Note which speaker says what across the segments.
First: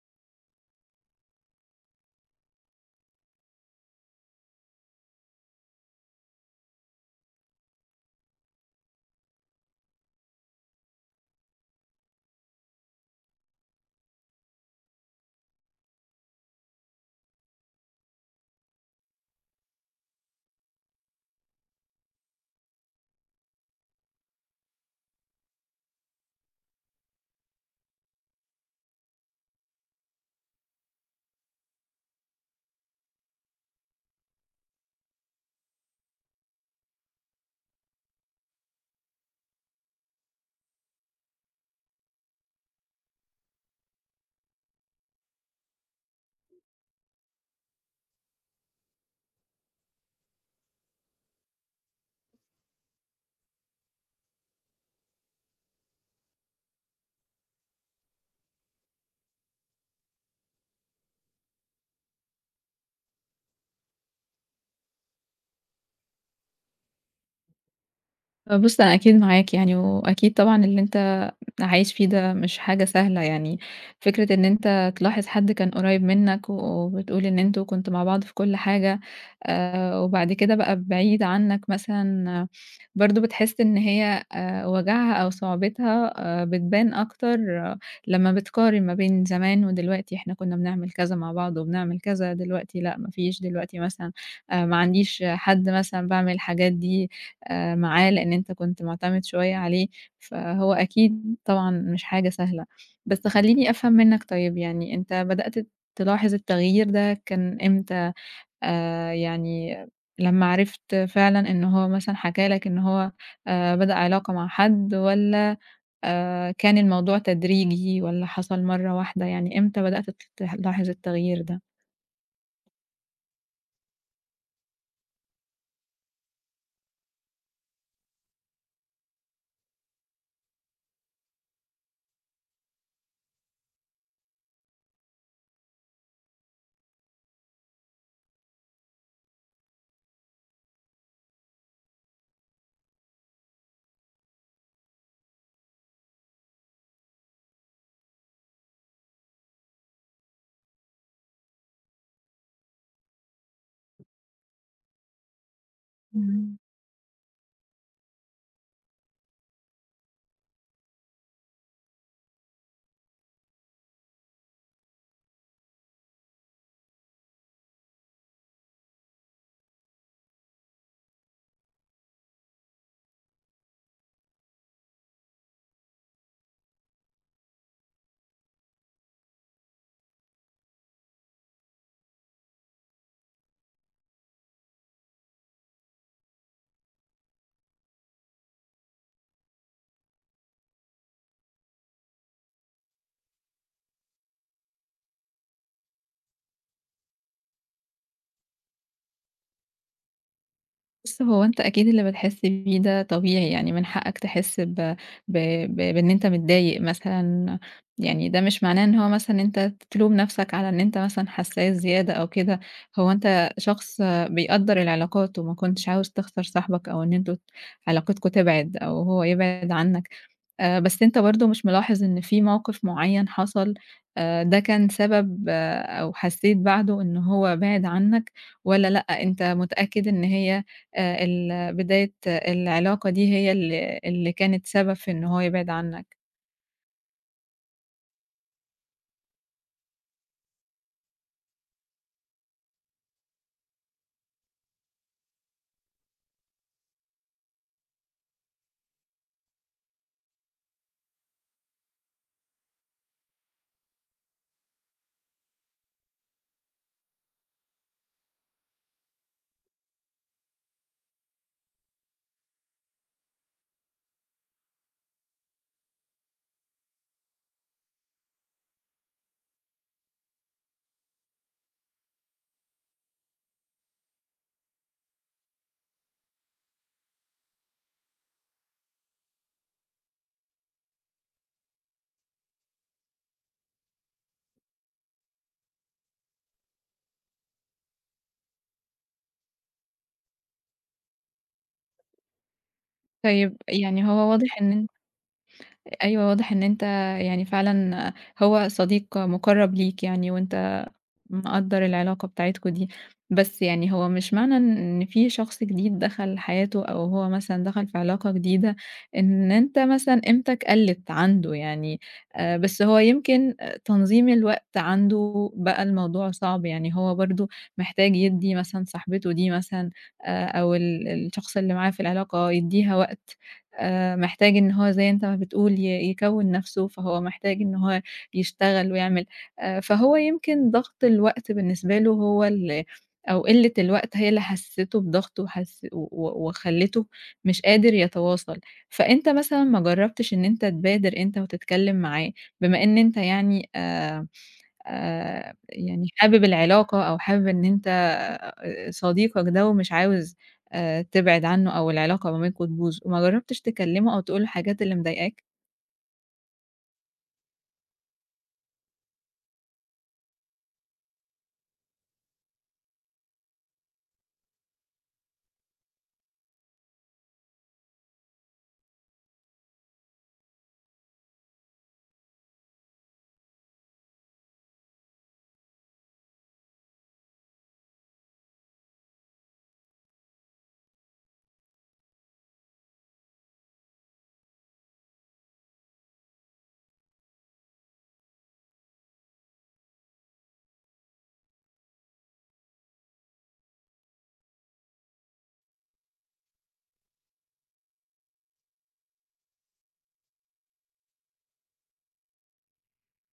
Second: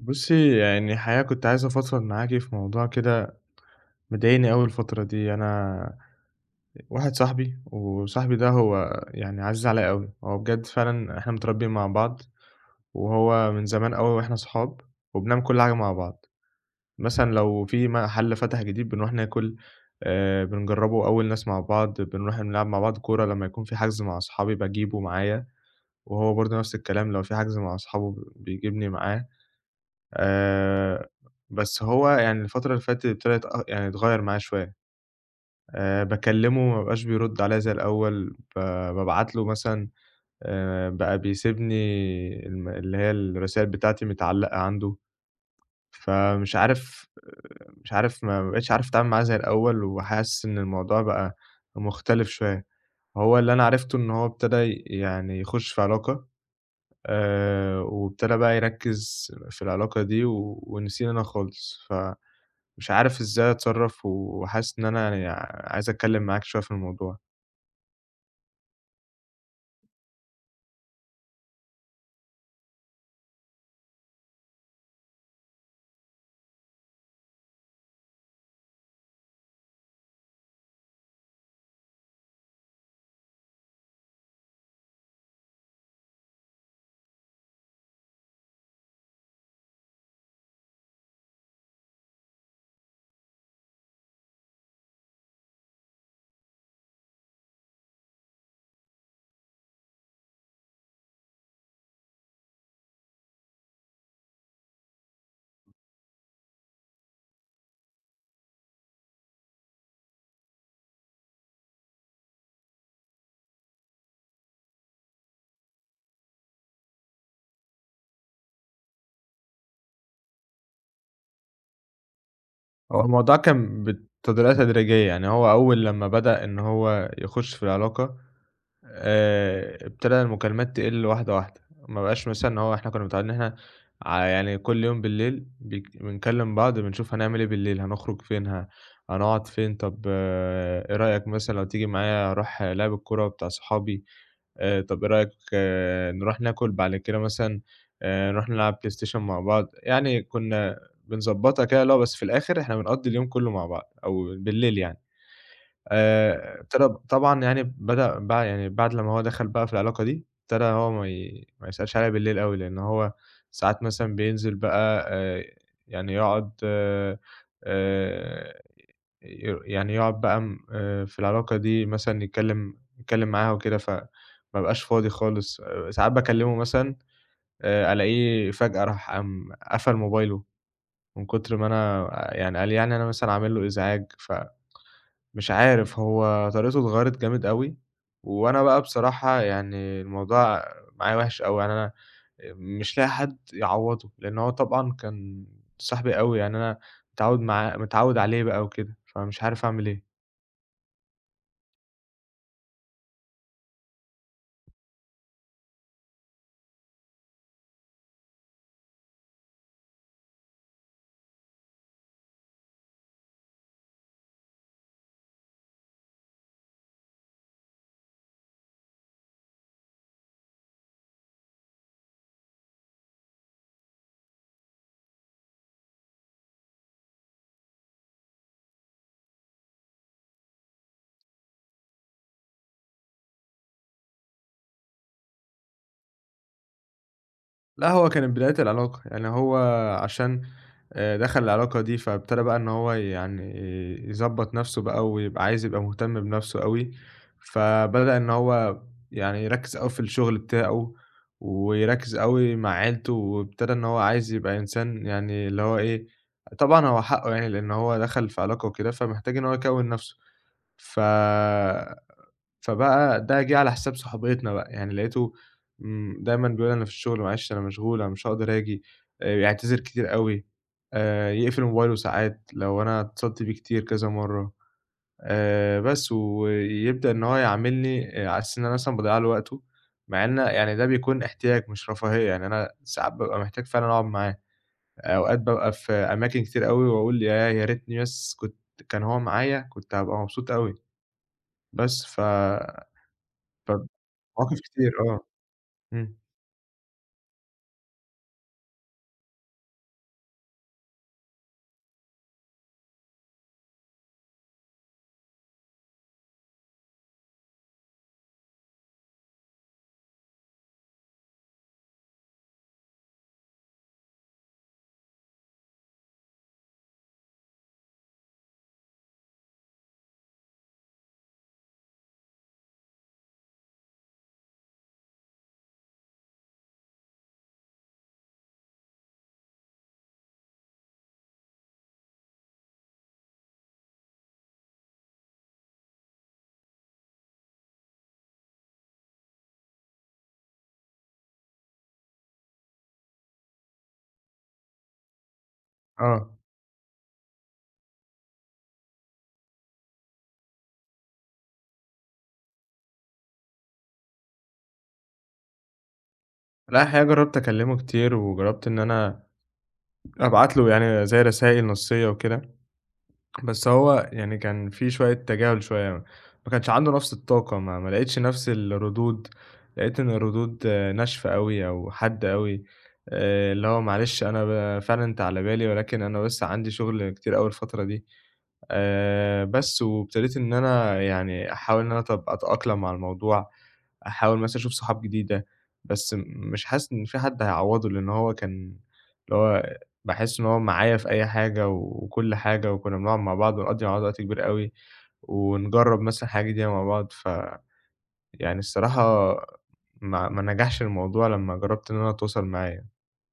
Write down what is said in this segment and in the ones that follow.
Speaker 1: بُصّي، يعني الحقيقة كنت عايز أفضفض معاكِ في موضوع كده مضايقني أوي الفترة دي. أنا واحد صاحبي، وصاحبي ده هو يعني عزيز عليَّ أوي، هو بجد فعلًا إحنا متربيين مع بعض، وهو من زمان أوي وإحنا صحاب، وبنعمل كل حاجة مع بعض. مثلًا لو في محل فتح جديد بنروح ناكل، بنجربه أول ناس مع بعض، بنروح نلعب مع بعض كورة لمّا يكون في حجز مع أصحابي باجيبه معايا، وهو برضه نفس الكلام لو في حجز مع أصحابه بيجيبني معاه. آآ، بس هو يعني الفترة اللي فاتت ابتدت يعني اتغيّر معاه شوية، باكلمه ما بقاش بيرد عليَّ زي الأول، بابعت له مثلًا بقى بيسيبني اللي هي الرسايل بتاعتي متعلقة عنده، فمش عارف مش عارف ما بقيتش عارف أتعامل معاه زي الأول، وحاسس إن الموضوع بقى مختلف شوية. هو اللي أنا عرفته إن هو ابتدى يعني يخش في علاقة، وابتدى بقى يركز في العلاقة دي و ونسيني أنا خالص، مش عارف إزاي أتصرّف وحاسس إن أنا عايز أتكلّم معاك شوية في الموضوع.
Speaker 2: بُص أنا أكيد معاك يعني، وأكيد طبعًا اللي أنت عايش فيه ده مش حاجة سهلة يعني، فكرة إن أنت تلاحظ حد كان قريب منك وبتقول إن أنتم كنتم مع بعض في كل حاجة، وبعد كده بقى بعيد عنك مثلًا، برضه بتحس إن هي وجعها أو صعوبتها بتبان أكتر. آه، لمّا بتقارن ما بين زمان ودلوقتي، إحنا كنا بنعمل كذا مع بعض وبنعمل كذا، دلوقتي لأ ما فيش، دلوقتي مثلًا ما عنديش حد مثلًا باعمل الحاجات دي معاه لإن أنت كنت معتمد شوية عليه. فهو أكيد طبعًا مش حاجة سهلة، بس خلّيني أفهم منّك طيب، يعني أنت بدأت تلاحظ التغيير ده كان إمتى؟ يعني لمّا عرفت فعلًا إن هو مثلًا حكى لك إن هو بدأ علاقة مع حد والّا كان الموضوع تدريجي والّا حصل مرّة واحدة، يعني إمتى بدأت تلاحظ التغيير ده؟
Speaker 1: هو الموضوع كان بطريقة تدريجية، يعني هو أول لمّا بدأ إن هو يخُش في العلاقة ابتدى المكالمات تقِل واحدة، واحدة، ما بقاش مثلًا إن هو إحنا كُنّا متعوّدين إن إحنا يعني كل يوم بالليل بنكلّم بعض بنشوف هنعمل إيه بالليل، هنخرج فين، هنقعد فين، طب آه، إيه رأيك مثلًا لو تيجي معايا أروح لعب الكورة بتاع صحابي؟ طب إيه رأيك آه، نروح ناكل بعد كده مثلًا نروح نلعب بلاي ستيشن مع بعض، يعني كنا بنضبّطها كده اللي هو بس في الآخر إحنا بنقضّي اليوم كلّه مع بعض أو بالليل يعني.
Speaker 2: مم.
Speaker 1: ابتدى طبعًا يعني بدأ بقى يعني بعد لمّا هو دخل بقى في العلاقة دي، ابتدى هو ما يسألش عليَّ بالليل أوي، لإن هو ساعات مثلًا بينزل بقى يعني يقعد يعني يقعد بقى م في العلاقة دي مثلًا يتكلم معاها وكده، فما بابقاش فاضي خالص. ساعات باكلمه مثلًا ألاقيه فجأة راح قام قفل موبايله من كتر ما أنا يعني قال يعني أنا مثلًا عامل له إزعاج مش عارف هو طريقته اتغيّرت جامد أوي، وأنا بقى بصراحة يعني الموضوع معايا وِحِش أوي، يعني أنا مش لاقي حد يعوّضه، لإن هو طبعًا كان صاحبي أوي، يعني أنا متعوّد عليه بقى وكده، فمش عارف أعمل إيه.
Speaker 2: بُص، هو أنت أكيد اللي بتحس بيه ده طبيعي، يعني من حقك تحس ب ب ب بإن أنت متضايق مثلًا، يعني ده مش معناه إن هو مثلًا أنت تلوم نفسك على إن أنت مثلًا حساس زيادة أو كده، هو أنت شخص بيقدّر العلاقات وما كنتش عاوز تخسر صاحبك أو إن أنتم علاقتكم تبعد أو هو يبعد عنك، بس أنت برضه مش ملاحظ إن في موقف معيّن حصل، ده كان سبب، أو حسيت بعده إن هو بعد عنك والّا لأ، أنت متأكد إن هي بداية العلاقة دي هي اللي كانت سبب في إن هو يبعد عنك.
Speaker 1: لأ، هو كانت بداية العلاقة، يعني هو عشان دخل العلاقة دي، فابتدى بقى إن هو يعني يضبّط نَفْسه بقى ويبقى عايز يبقى مهتم بنَفْسه أوي، فبدأ إن هو يعني يركّز أوي في الشغل بتاعه، ويركّز أوي مع عيلته، وابتدى إن هو عايز يبقى إنسان يعني اللي هو إيه، طبعًا هو حقّه يعني لإن هو دخل في علاقة وكده، فمحتاج إن هو يكوّن نَفْسه. ف فبقى ده جِه على حساب صحوبيتنا بقى، يعني لقيته دايمًا بيقول أنا في الشغل معلش أنا مشغول، أنا مش هاقدر آجي، يعتذر كتير أوي، يقفل موبايله ساعات لو أنا اتصلت بيه كتير كذا مرّة، بس ويبدأ إن هو يعاملني على أساس إن أنا مثلًا باضيّع له وقته، مع إن يعني ده بيكون احتياج مش رفاهية، يعني أنا ساعات بابقى محتاج فعلًا أقعد معاه، أوقات بابقى في أماكن كتير أوي وأقول ياه! يا ريتني بس كان هو معايا كنت هابقى مبسوط أوي، بس
Speaker 2: طيب يعني هو واضح
Speaker 1: فمواقف
Speaker 2: إن أنت،
Speaker 1: كتير آه، إمم،
Speaker 2: أيوه، واضح إن أنت يعني فعلًا هو صديق مُقرّب ليك يعني، وأنت مقدّر العلاقة بتاعتكم دي، بس يعني هو مش معنى إن في شخص جديد دخل حياته أو هو مثلًا دخل في علاقة جديدة، إن أنت مثلًا قيمتك قلّت عنده يعني، بس هو يمكن تنظيم الوقت عنده بقى الموضوع صعب، يعني هو برضه محتاج يدّي مثلًا صاحبته دي مثلًا، أو الشخص اللي معاه في العلاقة يدّيها وقت، محتاج إن هو زي أنت ما بتقول يكوّن نَفْسه، فهو محتاج إن هو يشتغل ويعمل. فهو يمكن ضغط الوقت بالنسبة له هو ال أو قِلّة الوقت هي اللي حسّسته بضغط، وحس و و وخلّته مش قادر يتواصل، فأنت مثلًا ما جرّبتش إن أنت تبادر أنت وتتكلّم معاه، بما إن أنت يعني يعني
Speaker 1: آه،
Speaker 2: حابب العلاقة أو حابب إن أنت صديقك ده، ومش عاوز تبعد عنّه أو العلاقة ما بينكم تبوظ، وما جرّبتش تكلّمه أو تقول له الحاجات اللي مضايقاك؟
Speaker 1: لأ الحقيقة جرّبت أكلّمه كتير، وجرّبت إن أنا أبعت له يعني زي رسايل نصيّة وكده، بس هو يعني كان في شوية تجاهل شوية، ما كانش عنده نفس الطاقة، ما لقيتش نفس الردود، لقيت إن الردود آه، ناشفة أوي أو حادة أوي، اللي هو معلش أنا ب فعلًا أنت على بالي، ولكن أنا بس عندي شغل كتير أوي الفترة دي. بس، وابتديت إن أنا يعني أحاول إن أنا طَب أتأقلم مع الموضوع، أحاول مثلًا أشوف صحاب جديدة، بس م- مش حاسس إن في حد هيعوّضه، لإن هو كان اللي هو باحس إن هو معايا في أي حاجة وكل حاجة، وكُنّا بنقعد مع بعض ونقضّي مع بعض وقت كبير أوي، ونجرّب مثلًا حاجة جديدة مع بعض، يعني الصراحة ما نجحش الموضوع لمّا جرّبت إن أنا أتواصل معاه يعني.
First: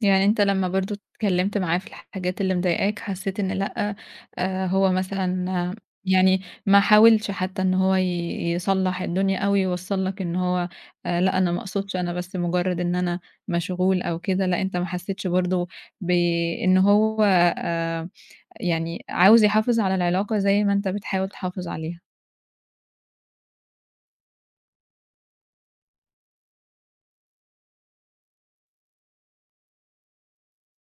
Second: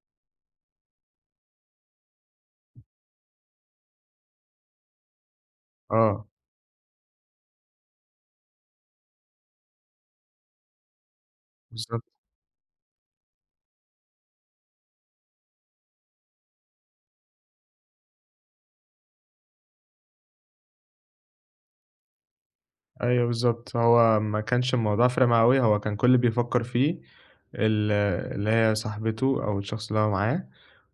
Speaker 2: يعني أنت لمّا برضه اتكلّمت معاه في الحاجات اللي مضايقاك، حسّيت إن لأ، هو مثلًا،
Speaker 1: آه،
Speaker 2: يعني ما حاولش حتّى إن هو يصلّح الدنيا أو يوصّل لك إن هو لأ، أنا ما اقصدش، أنا
Speaker 1: بالضبط.
Speaker 2: بس مجرّد إن أنا مشغول أو كده، لأ، أنت ما حسّيتش برضه بإن هو آآ يعني عاوز يحافظ على العلاقة زي ما أنت بتحاول تحافظ عليها.
Speaker 1: أيوه بالضبط، هو ما كانش الموضوع فارق معاه أوي، هو كان كل اللي بيفكّر فيه ال اللي هي صاحبته أو الشخص اللي هو معاه،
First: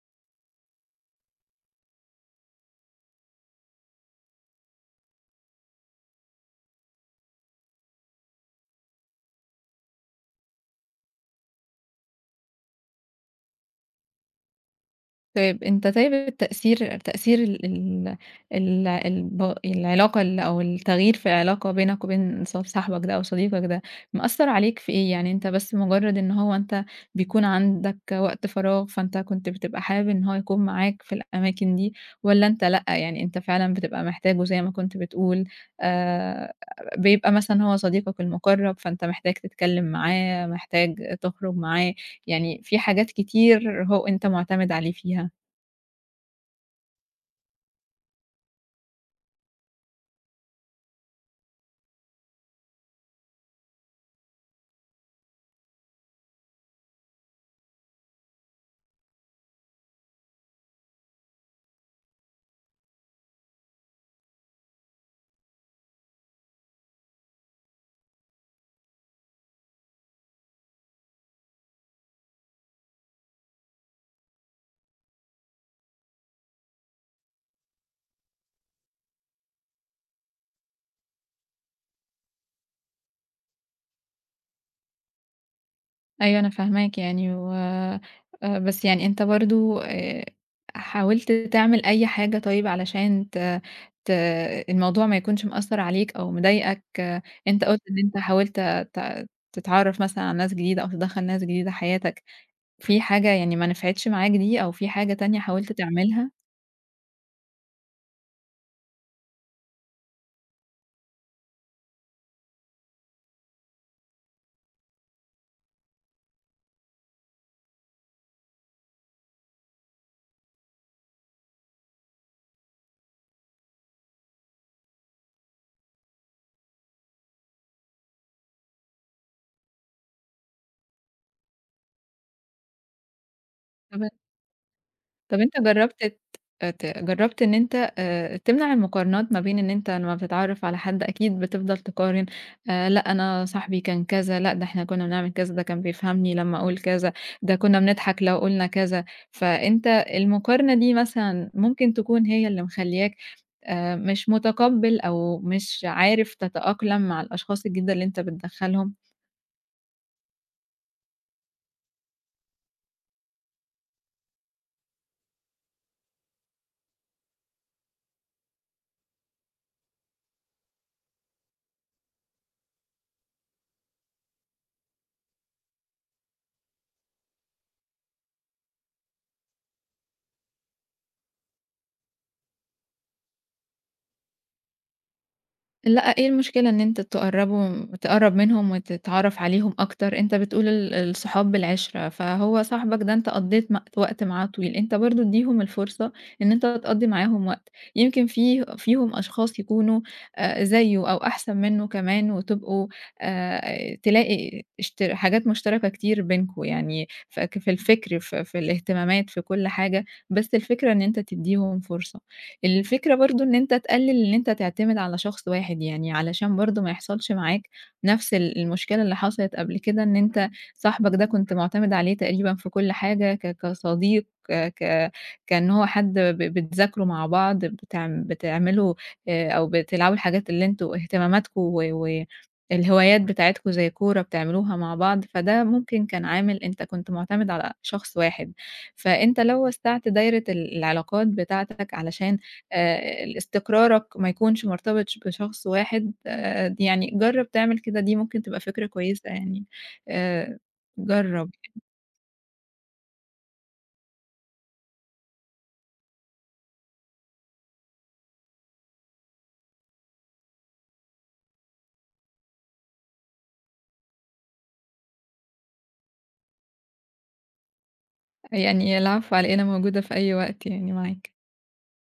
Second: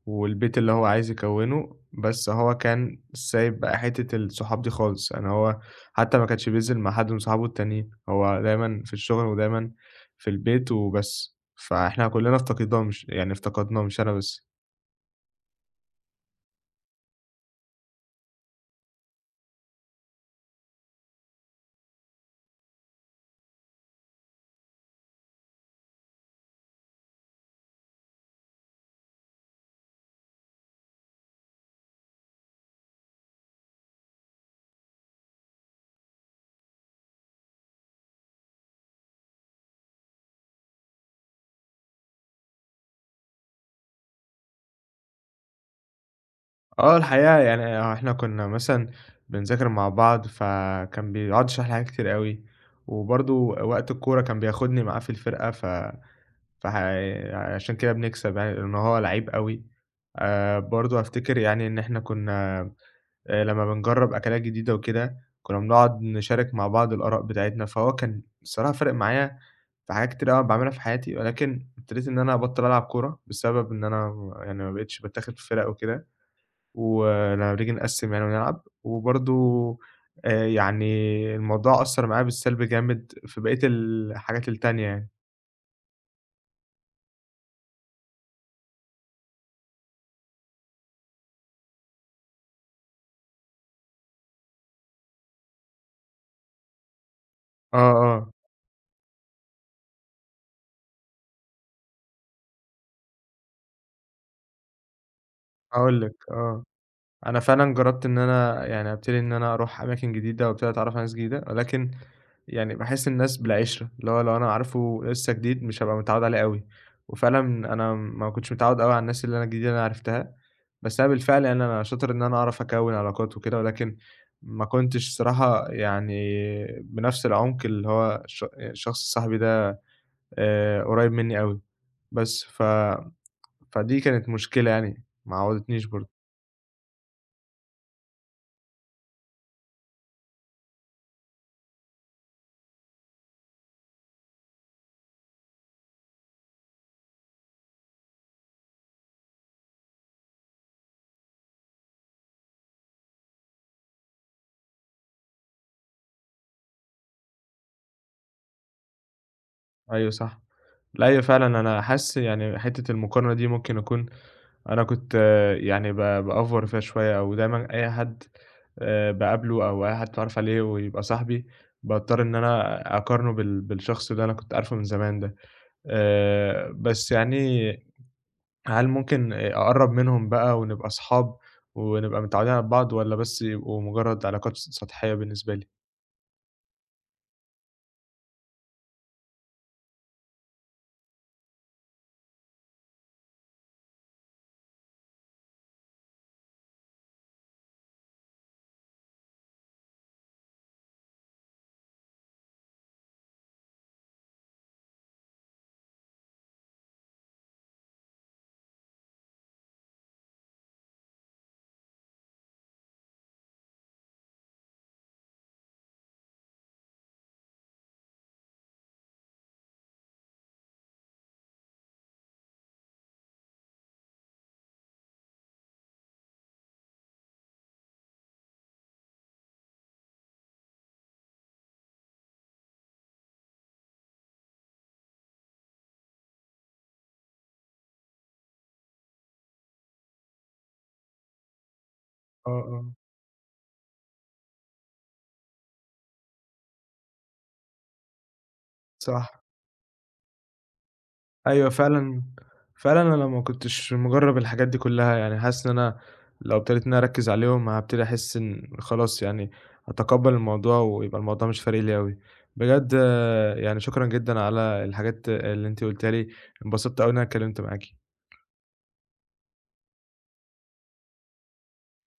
Speaker 1: والبيت اللي هو عايز يكوّنه، بس هو كان سايب بقى حتّة الصحاب دي خالص، يعني هو حتى ما كانش بينزل مع حد من صحابه التانيين، هو دايمًا في الشغل ودايمًا في البيت وبس، فإحنا كُلّنا افتقدناه مش يعني افتقدناه مش أنا بس.
Speaker 2: طيب تأثير ال ال ال الب العلاقة ال أو التغيير في العلاقة بينك وبين صاحبك ده أو صديقك ده، مأثّر عليك في إيه؟ يعني أنت بس مجرد إن أنت بيكون عندك وقت فراغ، فأنت كنت بتبقى حابب إن هو يكون معاك في الأماكن دي، والّا أنت لأ، يعني أنت فعلًا بتبقى محتاجه زي ما كنت بتقول، آآ، بيبقى مثلًا هو صديقك المقرب، فأنت محتاج تتكلم معاه، محتاج تخرج معاه، يعني في حاجات كتير هو أنت معتمد عليه فيها؟
Speaker 1: آه، الحقيقة يعني آه، إحنا كنا مثلًا بنذاكر مع بعض، فكان بيقعد يشرح لي حاجات كتير أوي، وبرضه وقت الكورة كان بياخدني معاه في الفرقة، ف فح عشان كده بنكسب يعني لأن هو لعيب أوي. برضه أفتكر يعني إن إحنا كنا لمّا بنجرب أكلات جديدة وكده، كنا بنقعد نشارك مع بعض الآراء بتاعتنا، فهو كان الصراحة فارق معايا في حاجات كتير أوي باعملها في حياتي، ولكن ابتديت إن أنا أبطّل ألعب كورة بسبب إن أنا يعني ما بقيتش باتاخد في فرق وكده. ولمّا بنيجي نقسّم يعني ونلعب، وبرضه آآ يعني الموضوع أثّر معايا بالسلب جامد في بقية الحاجات التانية يعني.
Speaker 2: أيوه، أنا فاهماك يعني، و بس يعني أنت برضه حاولت تعمل أي حاجة طيب علشان ت ت الموضوع ما يكونش مأثّر عليك أو مضايقك؟ آه، أنت قُلت
Speaker 1: آه،
Speaker 2: إن أنت
Speaker 1: آه،
Speaker 2: حاولت تتعرّف مثلًا على ناس جديدة أو تدخّل ناس جديدة حياتك، في حاجة يعني ما نفعتش معاك دي، أو في حاجة تانية حاولت
Speaker 1: هاقول لك
Speaker 2: تعملها؟
Speaker 1: آه، أنا فعلًا جرّبت إن أنا يعني أبتدي إن أنا أروح أماكن جديدة وأبتدي أتعرّف على ناس جديدة، ولكن يعني باحس الناس بالعِشرة، اللي هو لو أنا عارفه لسه جديد مش هابقى متعوّد عليه أوي، وفعلًا أنا ما كنتش متعوّد أوي على الناس اللي أنا الجديدة اللي أنا عرفتها. بس أنا بالفعل يعني أنا شاطر إن أنا أعرف أكوّن علاقات وكده، ولكن ما كنتش الصراحة يعني بنفس العُمْق اللي هو الشخص صاحبي ده قريّب منّي أوي، بس فدي كانت مشكلة يعني ما
Speaker 2: طب أنت
Speaker 1: عوّضتنيش
Speaker 2: جرّبت
Speaker 1: برضه.
Speaker 2: ت آه، ت جرّبت إن أنت تمنع المقارنات ما بين إن أنت لمّا بتتعرّف على حد أكيد بتفضل تقارن، لأ أنا صاحبي كان كذا، لأ ده إحنا كُنّا بنعمل كذا، ده كان بيفهمني لمّا أقول كذا، ده كُنّا بنضحك لو قُلنا كذا، فأنت المقارنة دي مثلًا ممكن تكون هي اللي مخلّياك مش مُتقبّل أو مش عارف تتأقلم مع الأشخاص الجديدة اللي أنت بتدخّلهم؟
Speaker 1: أيوه صح. لأ، أيوه فعلًا أنا حاسس يعني حتّة المقارنة دي ممكن أكون أنا كنت آه، يعني بأوفّر فيها شوية أو دايمًا أي حد باقابله أو أي حد اتعرّف عليه ويبقى صاحبي، باضطر إن أنا أقارنه بالشخص اللي أنا كنت عارفه من زمان ده. بس يعني هل ممكن أقرّب منهم بقى ونبقى أصحاب ونبقى متعودين على بعض والّا بس يبقوا مجرّد علاقات سطحية بالنسبة لي؟
Speaker 2: لأ، إيه المشكلة إن أنت تقرّب منهم وتتعرّف عليهم أكتر، أنت بتقول الصحاب بالعِشرة، فهو صاحبك ده أنت قضّيت وقت معاه طويل، أنت برضه ادّيهم الفرصة إن أنت تقضّي معاهم وقت، يمكن فيهم أشخاص يكونوا زيه أو أحسن منّه كمان، وتبقوا تلاقي حاجات مشتركة كتير بينكم، يعني في الفكر، في الاهتمامات، في كل حاجة، بس الفكرة إن أنت تدّيهم فرصة. الفكرة برضه إن أنت تقلل إن أنت تعتمد على شخص واحد يعني، علشان برضه ما يحصلش معاك نفس المشكلة اللي حصلت قبل كده، إن أنت صاحبك ده كنت معتمد عليه تقريبًا في كل حاجة كصديق، كإن هو حد بتذاكروا مع بعض، بتعملوا، أو بتلعبوا الحاجات اللي أنتم اهتماماتكم و الهوايات بتاعتكم زي كورة بتعملوها مع بعض، فده ممكن كان عامل أنت كنت معتمد على شخص واحد، فأنت لو وسعت دايرة العلاقات بتاعتك علشان
Speaker 1: آه، آه،
Speaker 2: لاستقرارك ما يكونش مرتبط بشخص واحد، يعني جرّب تعمل كده، دي ممكن تبقى فكرة كويسة
Speaker 1: صح.
Speaker 2: يعني. آآ جرّب،
Speaker 1: أيوه فعلًا، فعلًا أنا ما كنتش مجرّب الحاجات دي كلّها، يعني حاسس إن أنا لو ابتديت إن أنا أركّز عليهم هابتدي أحس إن خلاص يعني أتقبّل الموضوع ويبقى الموضوع مش فارق لي أوي. بجد آه، يعني شكرًا جدًا على الحاجات اللي أنتِ قُلتيها لي، انبسطت أوي إن أنا اتكلّمت معاكِ.
Speaker 2: يعني العفو على إيه، أنا موجودة في أي وقت يعني معاك.